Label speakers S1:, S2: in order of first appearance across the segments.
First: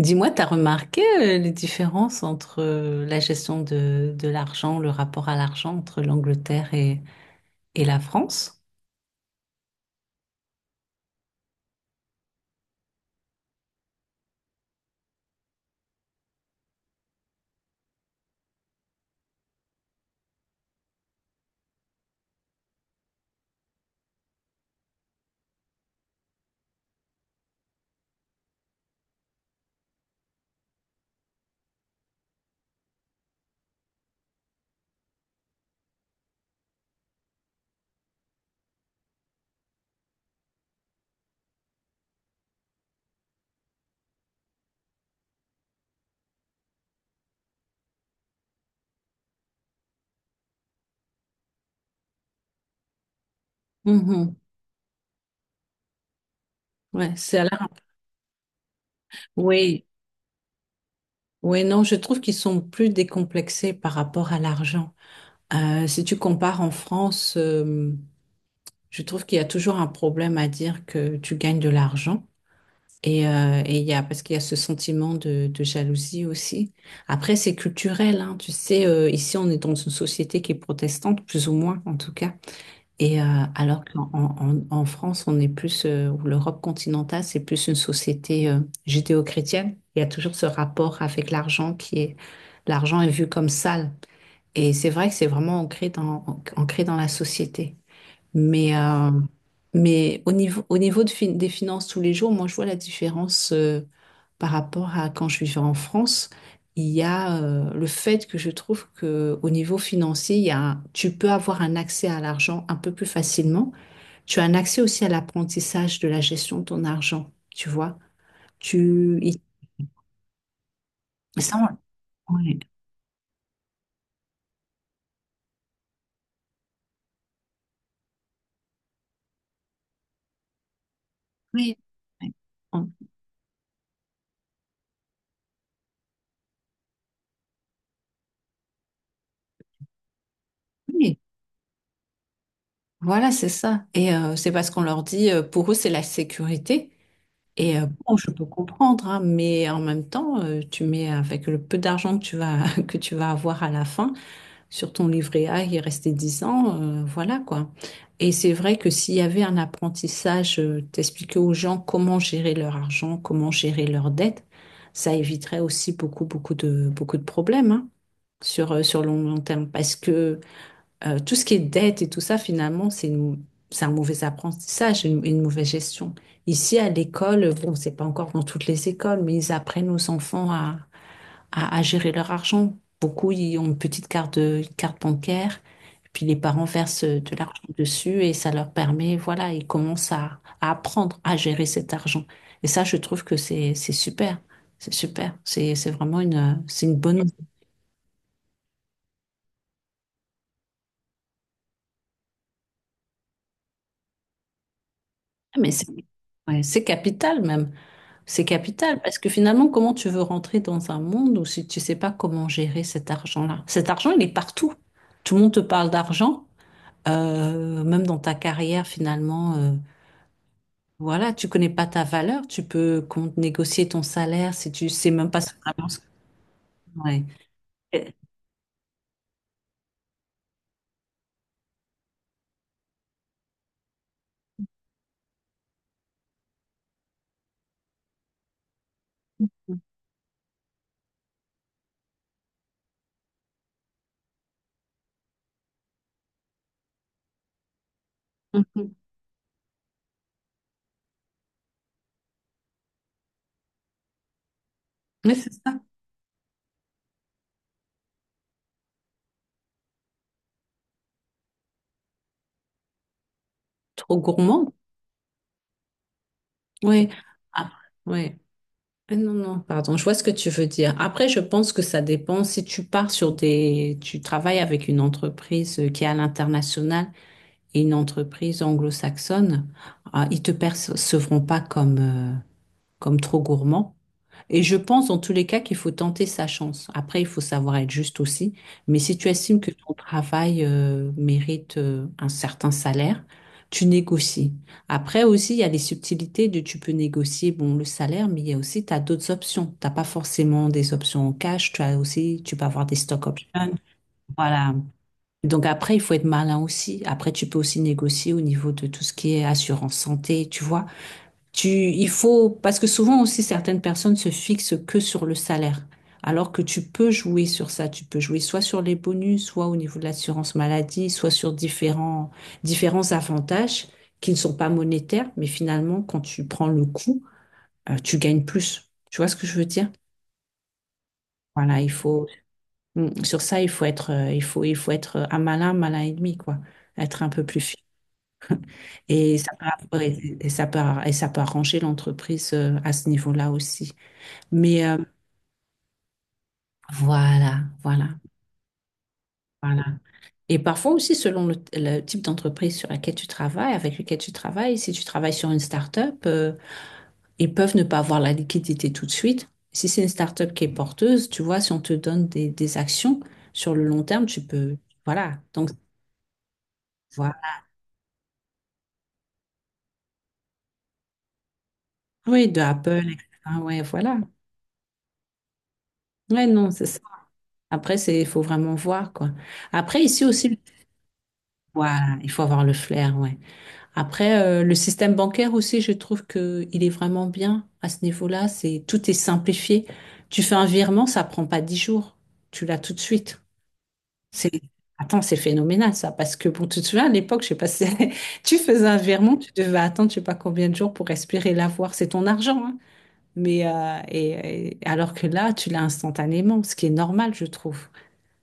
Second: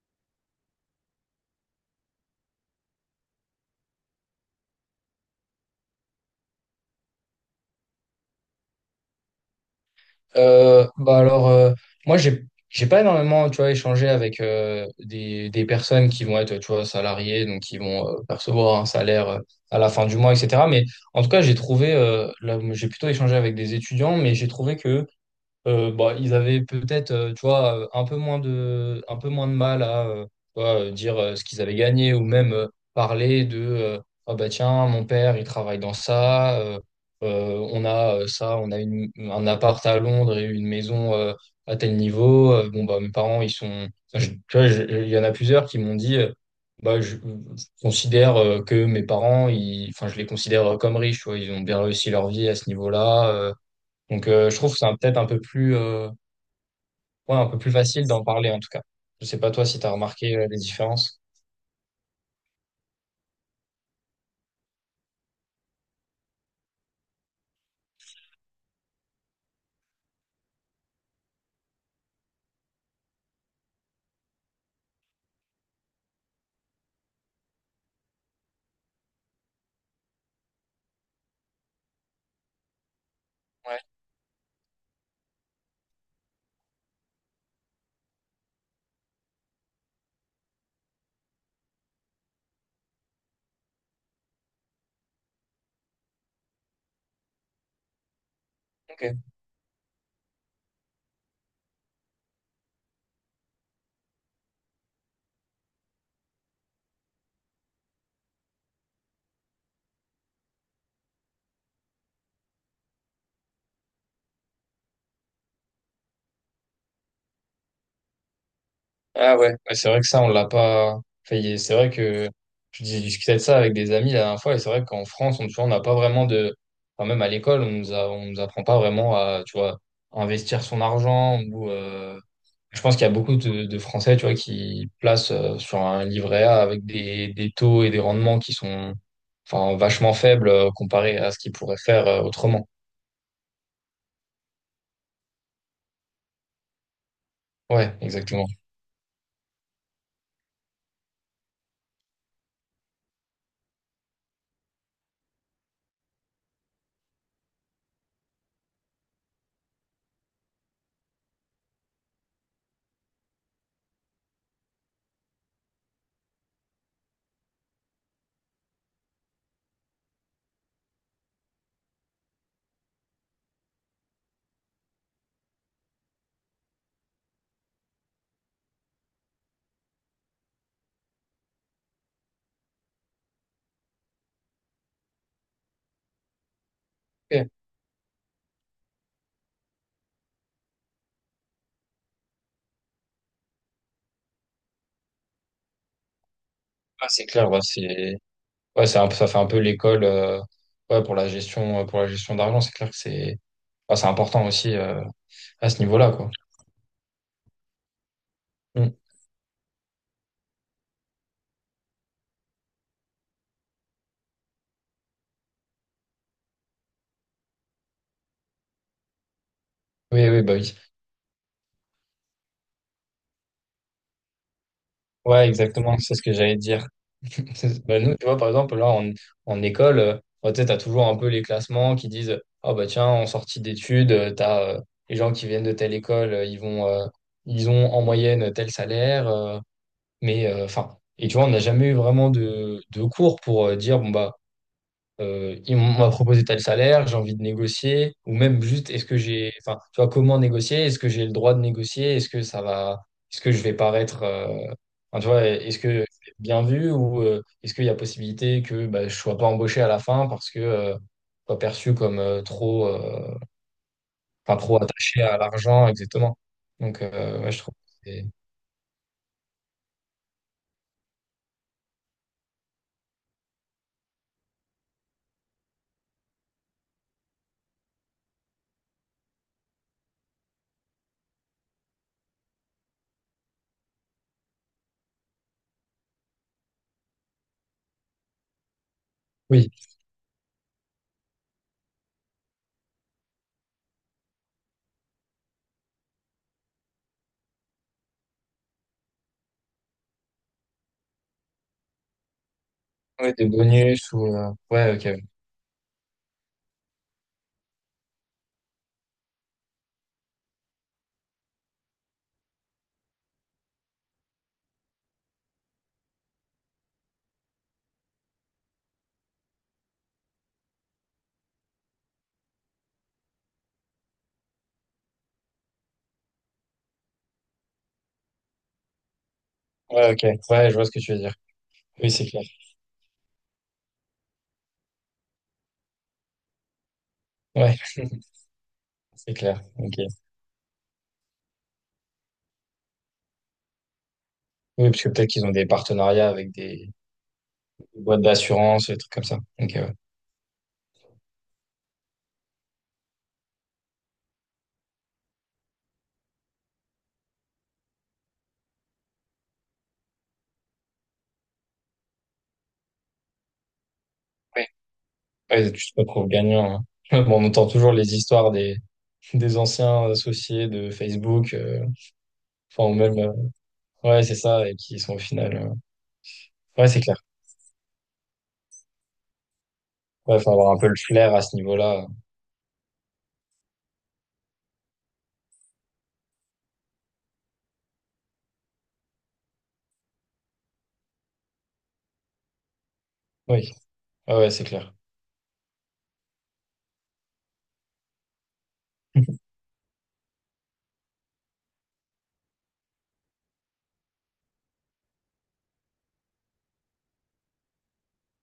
S1: Dis-moi, t'as remarqué les différences entre la gestion de l'argent, le rapport à l'argent entre l'Angleterre et la France?
S2: Bah alors, moi, j'ai pas énormément, tu vois, échangé avec des personnes qui vont être, tu vois, salariées, donc qui vont percevoir un salaire à la fin du mois, etc. Mais en tout cas, j'ai trouvé, là, j'ai plutôt échangé avec des étudiants, mais j'ai trouvé que bah, ils avaient peut-être, tu vois, un peu moins de mal à tu vois, dire ce qu'ils avaient gagné ou même parler de ah bah tiens, mon père, il travaille dans ça, on a ça, on a un appart à Londres et une maison à tel niveau. Bon, bah, mes parents, ils sont. Enfin, tu vois, il y en a plusieurs qui m'ont dit bah, je considère que mes parents, ils, enfin, je les considère comme riches, tu vois, ils ont bien réussi leur vie à ce niveau-là. Donc,
S1: Mhm.
S2: je trouve que peut-être un peu plus,
S1: Ouais,
S2: ouais,
S1: c'est à
S2: un
S1: la...
S2: peu plus facile d'en parler, en tout cas. Je sais pas toi si
S1: Oui,
S2: tu as remarqué les différences.
S1: oui, non, je trouve qu'ils sont plus décomplexés par rapport à l'argent. Si tu compares en France, je trouve qu'il y a toujours un problème à dire que tu gagnes de l'argent. Et il y a, parce qu'il y a ce sentiment de jalousie aussi. Après, c'est culturel, hein. Tu sais, ici, on est dans une société qui est protestante, plus ou moins, en tout cas. Et
S2: Ouais,
S1: alors qu'en en France, on est plus, ou l'Europe continentale, c'est plus une société judéo-chrétienne. Il y a toujours ce rapport avec l'argent qui est, l'argent est vu comme sale. Et c'est vrai que c'est vraiment ancré dans la société. Mais, euh,
S2: ok.
S1: mais au niveau des finances tous les jours, moi, je vois la différence par rapport à quand je vivais en France. Il y a le fait que je trouve que au niveau financier, il y a, un- tu peux avoir un accès à l'argent un peu plus facilement. Tu as un accès aussi à l'apprentissage de la gestion de ton argent, tu vois. Tu,
S2: Ah
S1: il-
S2: ouais, ouais, c'est vrai que ça, on l'a pas. Enfin,
S1: ça,
S2: c'est vrai que
S1: on- Oui,
S2: je discutais de ça avec des amis la dernière fois, et c'est vrai qu'en France, on, tu vois, on n'a pas vraiment de. Enfin, même à l'école, on nous apprend pas vraiment à, tu vois, investir son argent ou,
S1: oui,
S2: je
S1: oui.
S2: pense qu'il y a beaucoup de Français, tu vois, qui placent sur un livret A avec des taux et des rendements qui sont, enfin, vachement faibles
S1: Oui,
S2: comparé à ce qu'ils pourraient faire autrement.
S1: voilà, c'est ça. Et c'est parce qu'on leur dit, pour eux, c'est la sécurité. Et
S2: Ouais,
S1: bon, je peux
S2: exactement.
S1: comprendre, hein, mais en même temps, tu mets avec le peu d'argent que tu vas, que tu vas avoir à la fin sur ton livret A, il restait 10 ans, voilà quoi. Et c'est vrai que s'il y avait un apprentissage, t'expliquer aux gens comment gérer leur argent, comment gérer leurs dettes, ça éviterait aussi beaucoup, beaucoup de problèmes, hein, sur le long, long terme. Parce que tout ce qui est dette et tout ça, finalement, c'est un mauvais apprentissage, une mauvaise gestion. Ici, à l'école, bon, c'est pas encore dans toutes les écoles, mais ils apprennent aux enfants à gérer leur argent. Beaucoup, ils ont une petite carte, une carte bancaire, puis les parents versent de
S2: Ok.
S1: l'argent dessus et ça leur permet, voilà, ils commencent à, apprendre à gérer cet argent. Et ça, je trouve que c'est super. C'est super. C'est vraiment une, c'est une
S2: Ah,
S1: bonne.
S2: c'est clair, ouais, ouais, ça fait un peu l'école, ouais, pour la gestion d'argent. C'est clair que c'est, enfin, c'est important aussi à
S1: Mais
S2: ce
S1: c'est,
S2: niveau-là, quoi.
S1: ouais, c'est capital même. C'est
S2: Mm.
S1: capital parce que finalement, comment tu veux rentrer dans un monde où si tu sais pas comment gérer cet argent-là? Cet argent, il est partout. Tout le monde te parle d'argent, même dans ta carrière finalement.
S2: Oui, oui, bah oui.
S1: Voilà, tu connais pas ta valeur, tu peux compte négocier ton salaire si tu sais même pas
S2: Ouais,
S1: ce vraiment
S2: exactement.
S1: ce que-
S2: C'est ce que j'allais dire.
S1: ouais.
S2: Bah,
S1: Et-
S2: nous, tu vois, par exemple, là, en école, bah, tu sais, t'as toujours un peu les classements qui disent, ah bah tiens, en sortie d'études, t'as les gens qui viennent de telle école, ils vont, ils ont en moyenne tel salaire, mais enfin, et tu vois, on n'a jamais eu vraiment de cours pour dire, bon bah, m'a proposé tel salaire, j'ai envie de négocier, ou même juste
S1: Mhm.
S2: est-ce que j'ai, enfin, tu vois, comment négocier, est-ce que j'ai le droit de négocier, est-ce que ça va, est-ce que je vais paraître, enfin, tu
S1: Oui,
S2: vois,
S1: c'est
S2: est-ce
S1: ça.
S2: que je vais être bien vu ou est-ce qu'il y a possibilité que bah, je sois pas embauché à la fin parce que je sois perçu comme trop,
S1: Trop
S2: enfin,
S1: gourmand.
S2: trop attaché à l'argent, exactement. Donc,
S1: Oui.
S2: ouais, je
S1: Ah,
S2: trouve que
S1: oui. Ah, non, non, pardon, je vois ce que tu veux dire. Après, je pense que ça dépend si tu pars sur des... Tu travailles avec une entreprise qui est à l'international et une entreprise anglo-saxonne, ah, ils te percevront pas comme trop gourmand. Et je pense en tous les cas qu'il faut tenter sa chance. Après, il faut savoir être juste aussi. Mais si tu estimes
S2: oui,
S1: que ton travail mérite un certain salaire, tu négocies. Après aussi, il y a les subtilités de tu peux négocier bon le salaire, mais il y a aussi tu as d'autres options. T'as pas forcément des options en cash. Tu as aussi tu peux avoir des stock
S2: oui, des
S1: options.
S2: bonus ou
S1: Voilà.
S2: ouais, ok,
S1: Donc après, il faut être malin aussi. Après, tu peux aussi négocier au niveau de tout ce qui est assurance santé, tu vois. Il faut, parce que souvent aussi certaines personnes se fixent que sur le salaire, alors que tu peux jouer sur ça. Tu peux jouer soit sur les bonus, soit au niveau de l'assurance maladie, soit sur différents avantages qui ne sont pas monétaires, mais finalement, quand tu prends le coup, tu gagnes plus. Tu vois ce que je veux dire?
S2: ouais, ok, ouais, je vois ce que tu veux dire.
S1: Voilà, il
S2: Oui,
S1: faut,
S2: c'est clair.
S1: Sur ça, il faut être, il faut être un malin, malin et demi, quoi. Être un peu plus
S2: Ouais,
S1: fin.
S2: c'est
S1: Et ça
S2: clair. Ok.
S1: peut, et ça peut, et ça peut arranger l'entreprise à ce niveau-là aussi. Mais
S2: Oui, parce que peut-être qu'ils ont des partenariats avec des
S1: voilà, voilà.
S2: boîtes d'assurance, des trucs comme ça. Donc,
S1: Voilà. Et parfois aussi, selon le type d'entreprise sur laquelle tu travailles, avec lequel tu travailles, si tu travailles sur une start-up, ils peuvent ne pas avoir la liquidité tout de suite. Si c'est une start-up qui est porteuse, tu vois, si on te donne des actions sur le long terme, tu
S2: ouais.
S1: peux. Voilà. Donc,
S2: Ouais, tu te retrouves gagnant. Hein. Bon, on
S1: voilà.
S2: entend toujours les histoires des anciens associés de Facebook,
S1: Oui, de
S2: enfin, ou
S1: Apple,
S2: même,
S1: etc. Ouais, voilà.
S2: ouais, c'est ça, et qui sont au final,
S1: Ouais, non, c'est
S2: ouais,
S1: ça.
S2: c'est clair.
S1: Après, c'est, il faut vraiment voir, quoi. Après, ici
S2: Ouais, faut
S1: aussi,
S2: avoir un peu le flair à ce niveau-là.
S1: voilà, il faut avoir le flair, ouais. Après, le système bancaire aussi, je trouve que il est vraiment bien à ce niveau-là. C'est tout est simplifié. Tu fais un virement, ça prend pas 10 jours. Tu l'as tout de suite.
S2: Oui, ouais, ouais,
S1: C'est
S2: c'est clair.
S1: attends, c'est phénoménal ça, parce que bon, tu te souviens à l'époque, je sais pas si tu faisais un virement, tu devais attendre, je sais pas combien de jours pour espérer l'avoir. C'est ton argent, hein. Mais alors que là, tu l'as instantanément, ce qui est normal, je trouve.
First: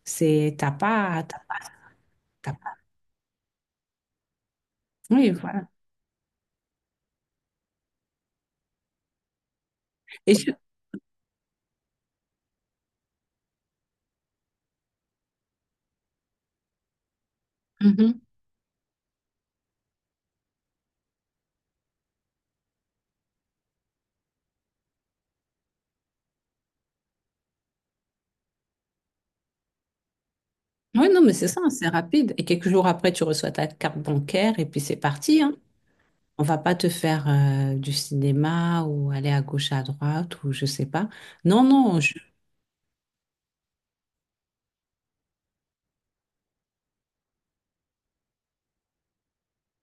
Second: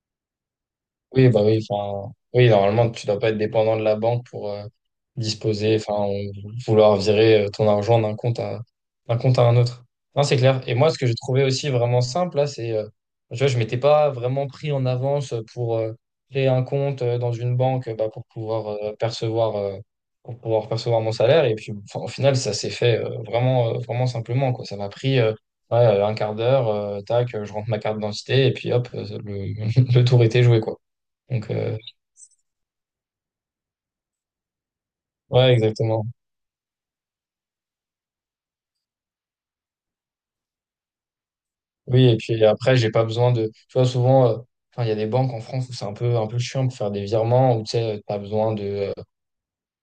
S1: C'est t'as pas,
S2: Oui,
S1: t'as-
S2: bah oui, enfin, oui,
S1: t'as pas-
S2: normalement, tu dois pas être dépendant de la banque pour
S1: Oui, voilà.
S2: disposer, enfin, ou vouloir virer ton argent d'un compte à un autre. Non,
S1: Et
S2: c'est
S1: je-
S2: clair. Et moi, ce que j'ai trouvé aussi vraiment simple, là, c'est, tu vois, je m'étais pas vraiment pris en avance pour créer un compte dans une banque, bah,
S1: Mhm.
S2: pour pouvoir percevoir mon salaire. Et puis, enfin, au final, ça s'est fait vraiment simplement, quoi. Ça m'a pris, ouais, un quart d'heure, tac, je rentre ma carte d'identité, et puis hop, le tour était joué, quoi.
S1: Oui, non, mais c'est
S2: Donc,
S1: ça, c'est rapide. Et quelques jours après, tu reçois ta carte bancaire et puis c'est parti,
S2: ouais,
S1: hein.
S2: exactement.
S1: On va pas te faire du cinéma ou aller à gauche, à droite ou je sais pas. Non, non,
S2: Oui,
S1: je...
S2: et puis après, j'ai pas besoin de. Tu vois, souvent, enfin, il y a des banques en France où c'est un peu chiant pour faire des virements, où tu sais, t'as besoin de.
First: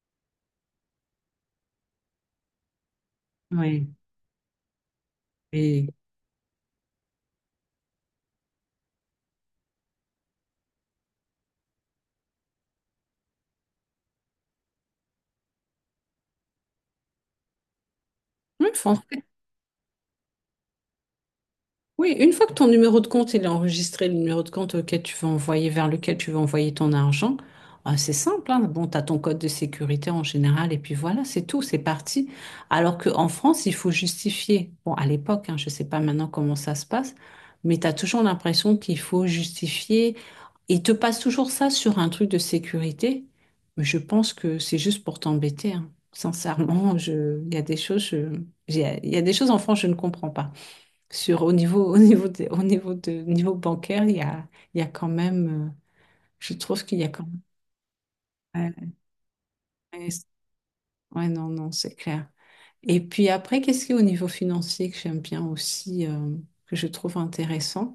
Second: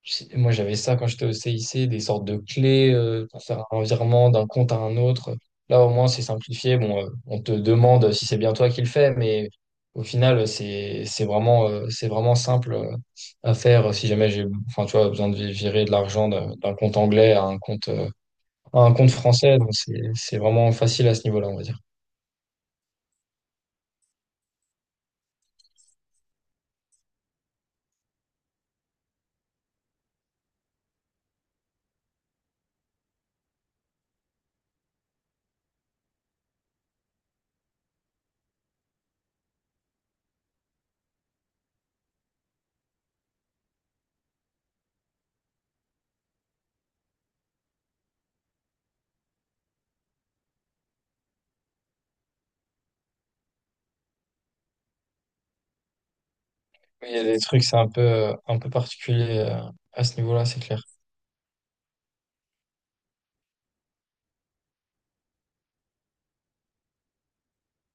S2: Moi, j'avais ça quand j'étais au CIC, des sortes de clés pour faire un
S1: Oui,
S2: virement d'un compte à un autre. Là,
S1: et...
S2: au moins, c'est simplifié. Bon, on te demande si c'est bien toi qui le fais, mais au final, c'est vraiment simple à faire si jamais j'ai, enfin, tu vois, besoin de virer de l'argent d'un compte anglais à
S1: oui,
S2: un compte
S1: français.
S2: français, donc c'est vraiment facile à ce niveau-là, on va dire.
S1: Oui, une fois que ton numéro de compte il est enregistré, le numéro de compte auquel tu veux envoyer, vers lequel tu veux envoyer ton argent, ah, c'est simple, hein. Bon, tu as ton code de sécurité en général, et puis voilà, c'est tout, c'est parti. Alors qu'en France, il faut justifier. Bon, à l'époque, hein, je ne sais pas maintenant comment ça se passe, mais tu as toujours l'impression qu'il faut justifier. Ils te passent toujours ça sur un truc de sécurité, mais je pense que c'est juste pour t'embêter, hein. Sincèrement, je... il y a des choses, je- il y a des choses en France, je ne comprends pas. Au niveau de, niveau bancaire, il y a quand même, je trouve qu'il y a
S2: Mais il y a
S1: quand
S2: des trucs, c'est un peu
S1: même.
S2: particulier
S1: Ouais,
S2: à
S1: ouais,
S2: ce
S1: c'est-
S2: niveau-là, c'est clair.
S1: ouais, non, non, c'est clair. Et puis après, qu'est-ce qui est au niveau financier que j'aime bien aussi, que je trouve intéressant?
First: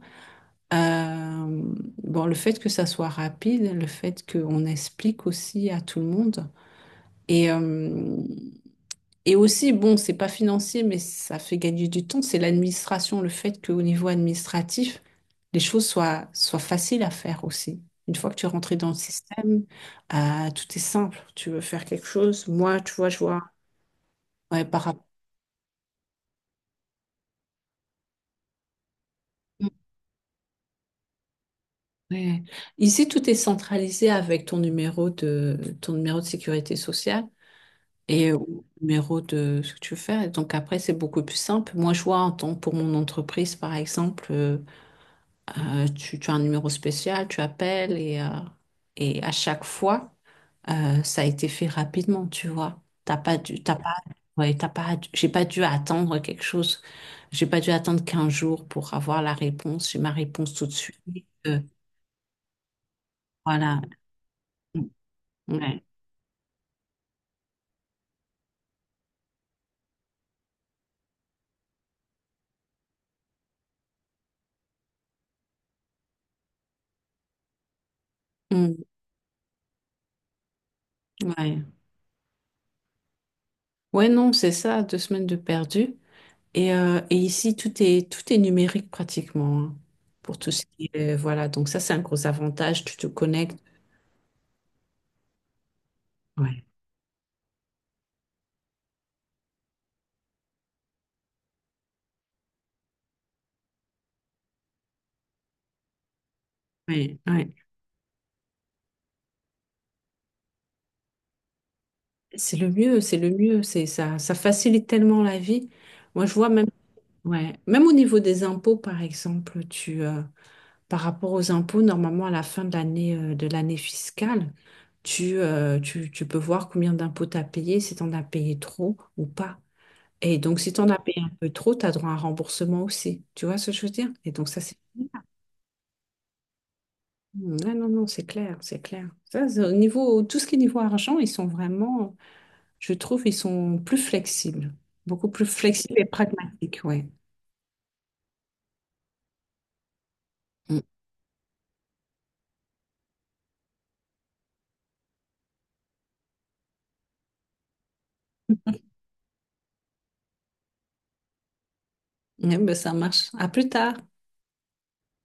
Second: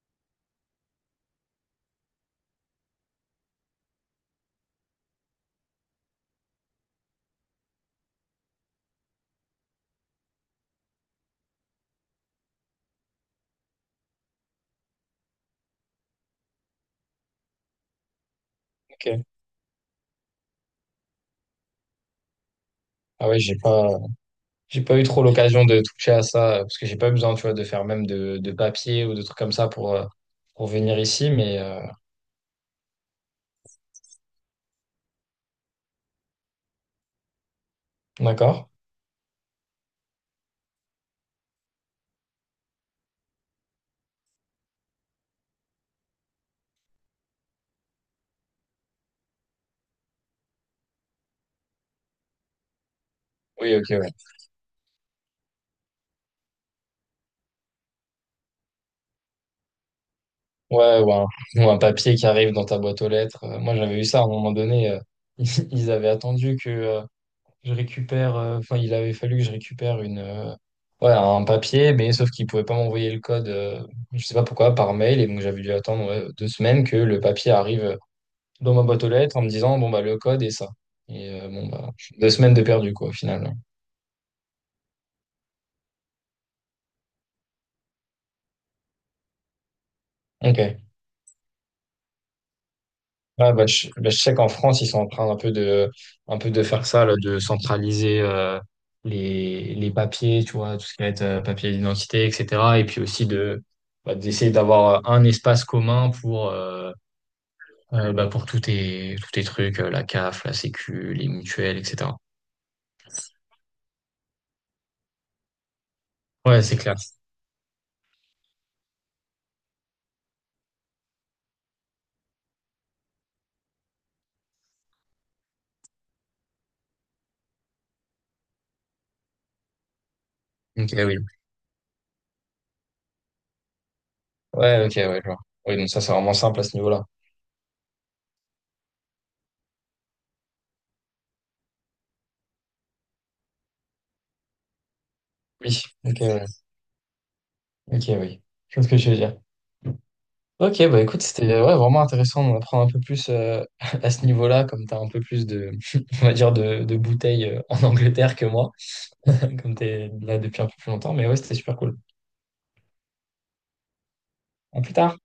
S1: Euh, bon, le fait que ça soit rapide, le fait qu'on explique aussi à tout le monde. Et, euh, Et aussi, bon, c'est pas financier, mais ça fait gagner du temps, c'est l'administration, le fait qu'au niveau administratif, les choses soient faciles à faire aussi. Une fois que tu es rentré dans le
S2: Ok.
S1: système, tout est simple. Tu veux faire quelque chose, moi, tu vois, je
S2: Ah ouais,
S1: vois,
S2: j'ai pas
S1: ouais,
S2: j'ai
S1: par
S2: pas eu
S1: rapport.
S2: trop l'occasion de toucher à ça parce que j'ai pas besoin, tu vois, de faire même de papier ou de trucs comme ça pour venir ici, mais
S1: Ouais. Ici, tout est centralisé avec ton numéro de sécurité sociale et au
S2: d'accord.
S1: numéro de ce que tu veux faire. Donc après, c'est beaucoup plus simple. Moi, je vois en tant pour mon entreprise, par exemple, tu as un numéro spécial, tu appelles et à chaque fois, ça a été fait rapidement, tu vois. T'as pas dû, t'as
S2: Oui, ok,
S1: pas,
S2: ouais.
S1: ouais, t'as pas, dû- j'ai pas dû attendre quelque chose. J'ai pas dû attendre 15 jours pour avoir la réponse. J'ai ma réponse tout de suite.
S2: Ouais,
S1: Euh,
S2: ou un papier qui arrive dans ta boîte aux lettres. Moi,
S1: voilà.
S2: j'avais eu ça à un moment
S1: Mm,
S2: donné.
S1: ouais.
S2: Ils avaient attendu que je récupère, enfin, il avait fallu que je récupère ouais, un papier, mais sauf qu'il pouvait pas m'envoyer le code, je sais pas pourquoi, par mail, et donc j'avais dû attendre ouais, 2 semaines que le papier arrive dans ma
S1: Mm,
S2: boîte aux lettres en me disant, bon, bah, le code est ça. Et
S1: ouais.
S2: bon, bah, 2 semaines de perdu, quoi, finalement.
S1: Ouais, non, c'est ça, 2 semaines de perdu. Et ici, tout est numérique pratiquement, hein, pour tout ce
S2: Ok.
S1: qui est, voilà. Donc ça, c'est un gros avantage. Tu te
S2: Ouais,
S1: connectes.
S2: bah, bah, je sais qu'en France, ils sont en train un peu de,
S1: Ouais.
S2: faire ça, là, de centraliser les papiers, tu vois, tout ce qui va être papier d'identité, etc. Et puis aussi de, bah, d'essayer d'avoir un espace commun pour,
S1: Ouais. Ouais.
S2: Bah pour tous tes trucs, la CAF, la Sécu, les mutuelles, etc.
S1: C'est le mieux, c'est le mieux, c'est ça, ça facilite tellement la vie. Moi, je vois
S2: Ouais,
S1: même,
S2: c'est clair.
S1: ouais, même au niveau des impôts, par exemple, par rapport aux impôts, normalement à la fin de l'année fiscale, tu peux voir combien d'impôts tu as payé, si tu en as payé trop ou pas. Et donc, si tu en
S2: Ok,
S1: as
S2: oui.
S1: payé un peu trop, tu as droit à un remboursement aussi. Tu vois ce que je veux dire? Et donc, ça, c'est...
S2: Ouais, ok, ouais,
S1: Ah,
S2: je vois. Oui, donc ça, c'est vraiment simple à ce niveau-là.
S1: non, non, non, c'est clair, c'est clair. Ça, c'est au niveau, tout ce qui est niveau argent, ils sont vraiment... Je trouve ils sont plus flexibles, beaucoup plus
S2: Oui,
S1: flexibles et
S2: ok, ouais.
S1: pragmatiques, ouais.
S2: Ok, oui. Je vois ce que je veux dire.
S1: Mm.
S2: Ok, bah écoute, c'était ouais, vraiment intéressant d'en apprendre un peu plus à ce niveau-là, comme t'as un peu plus de, on va dire, de bouteilles en Angleterre que moi, comme t'es là depuis un peu plus longtemps. Mais ouais, c'était super cool.
S1: Ouais, ben, ça marche. À plus tard.
S2: À plus tard.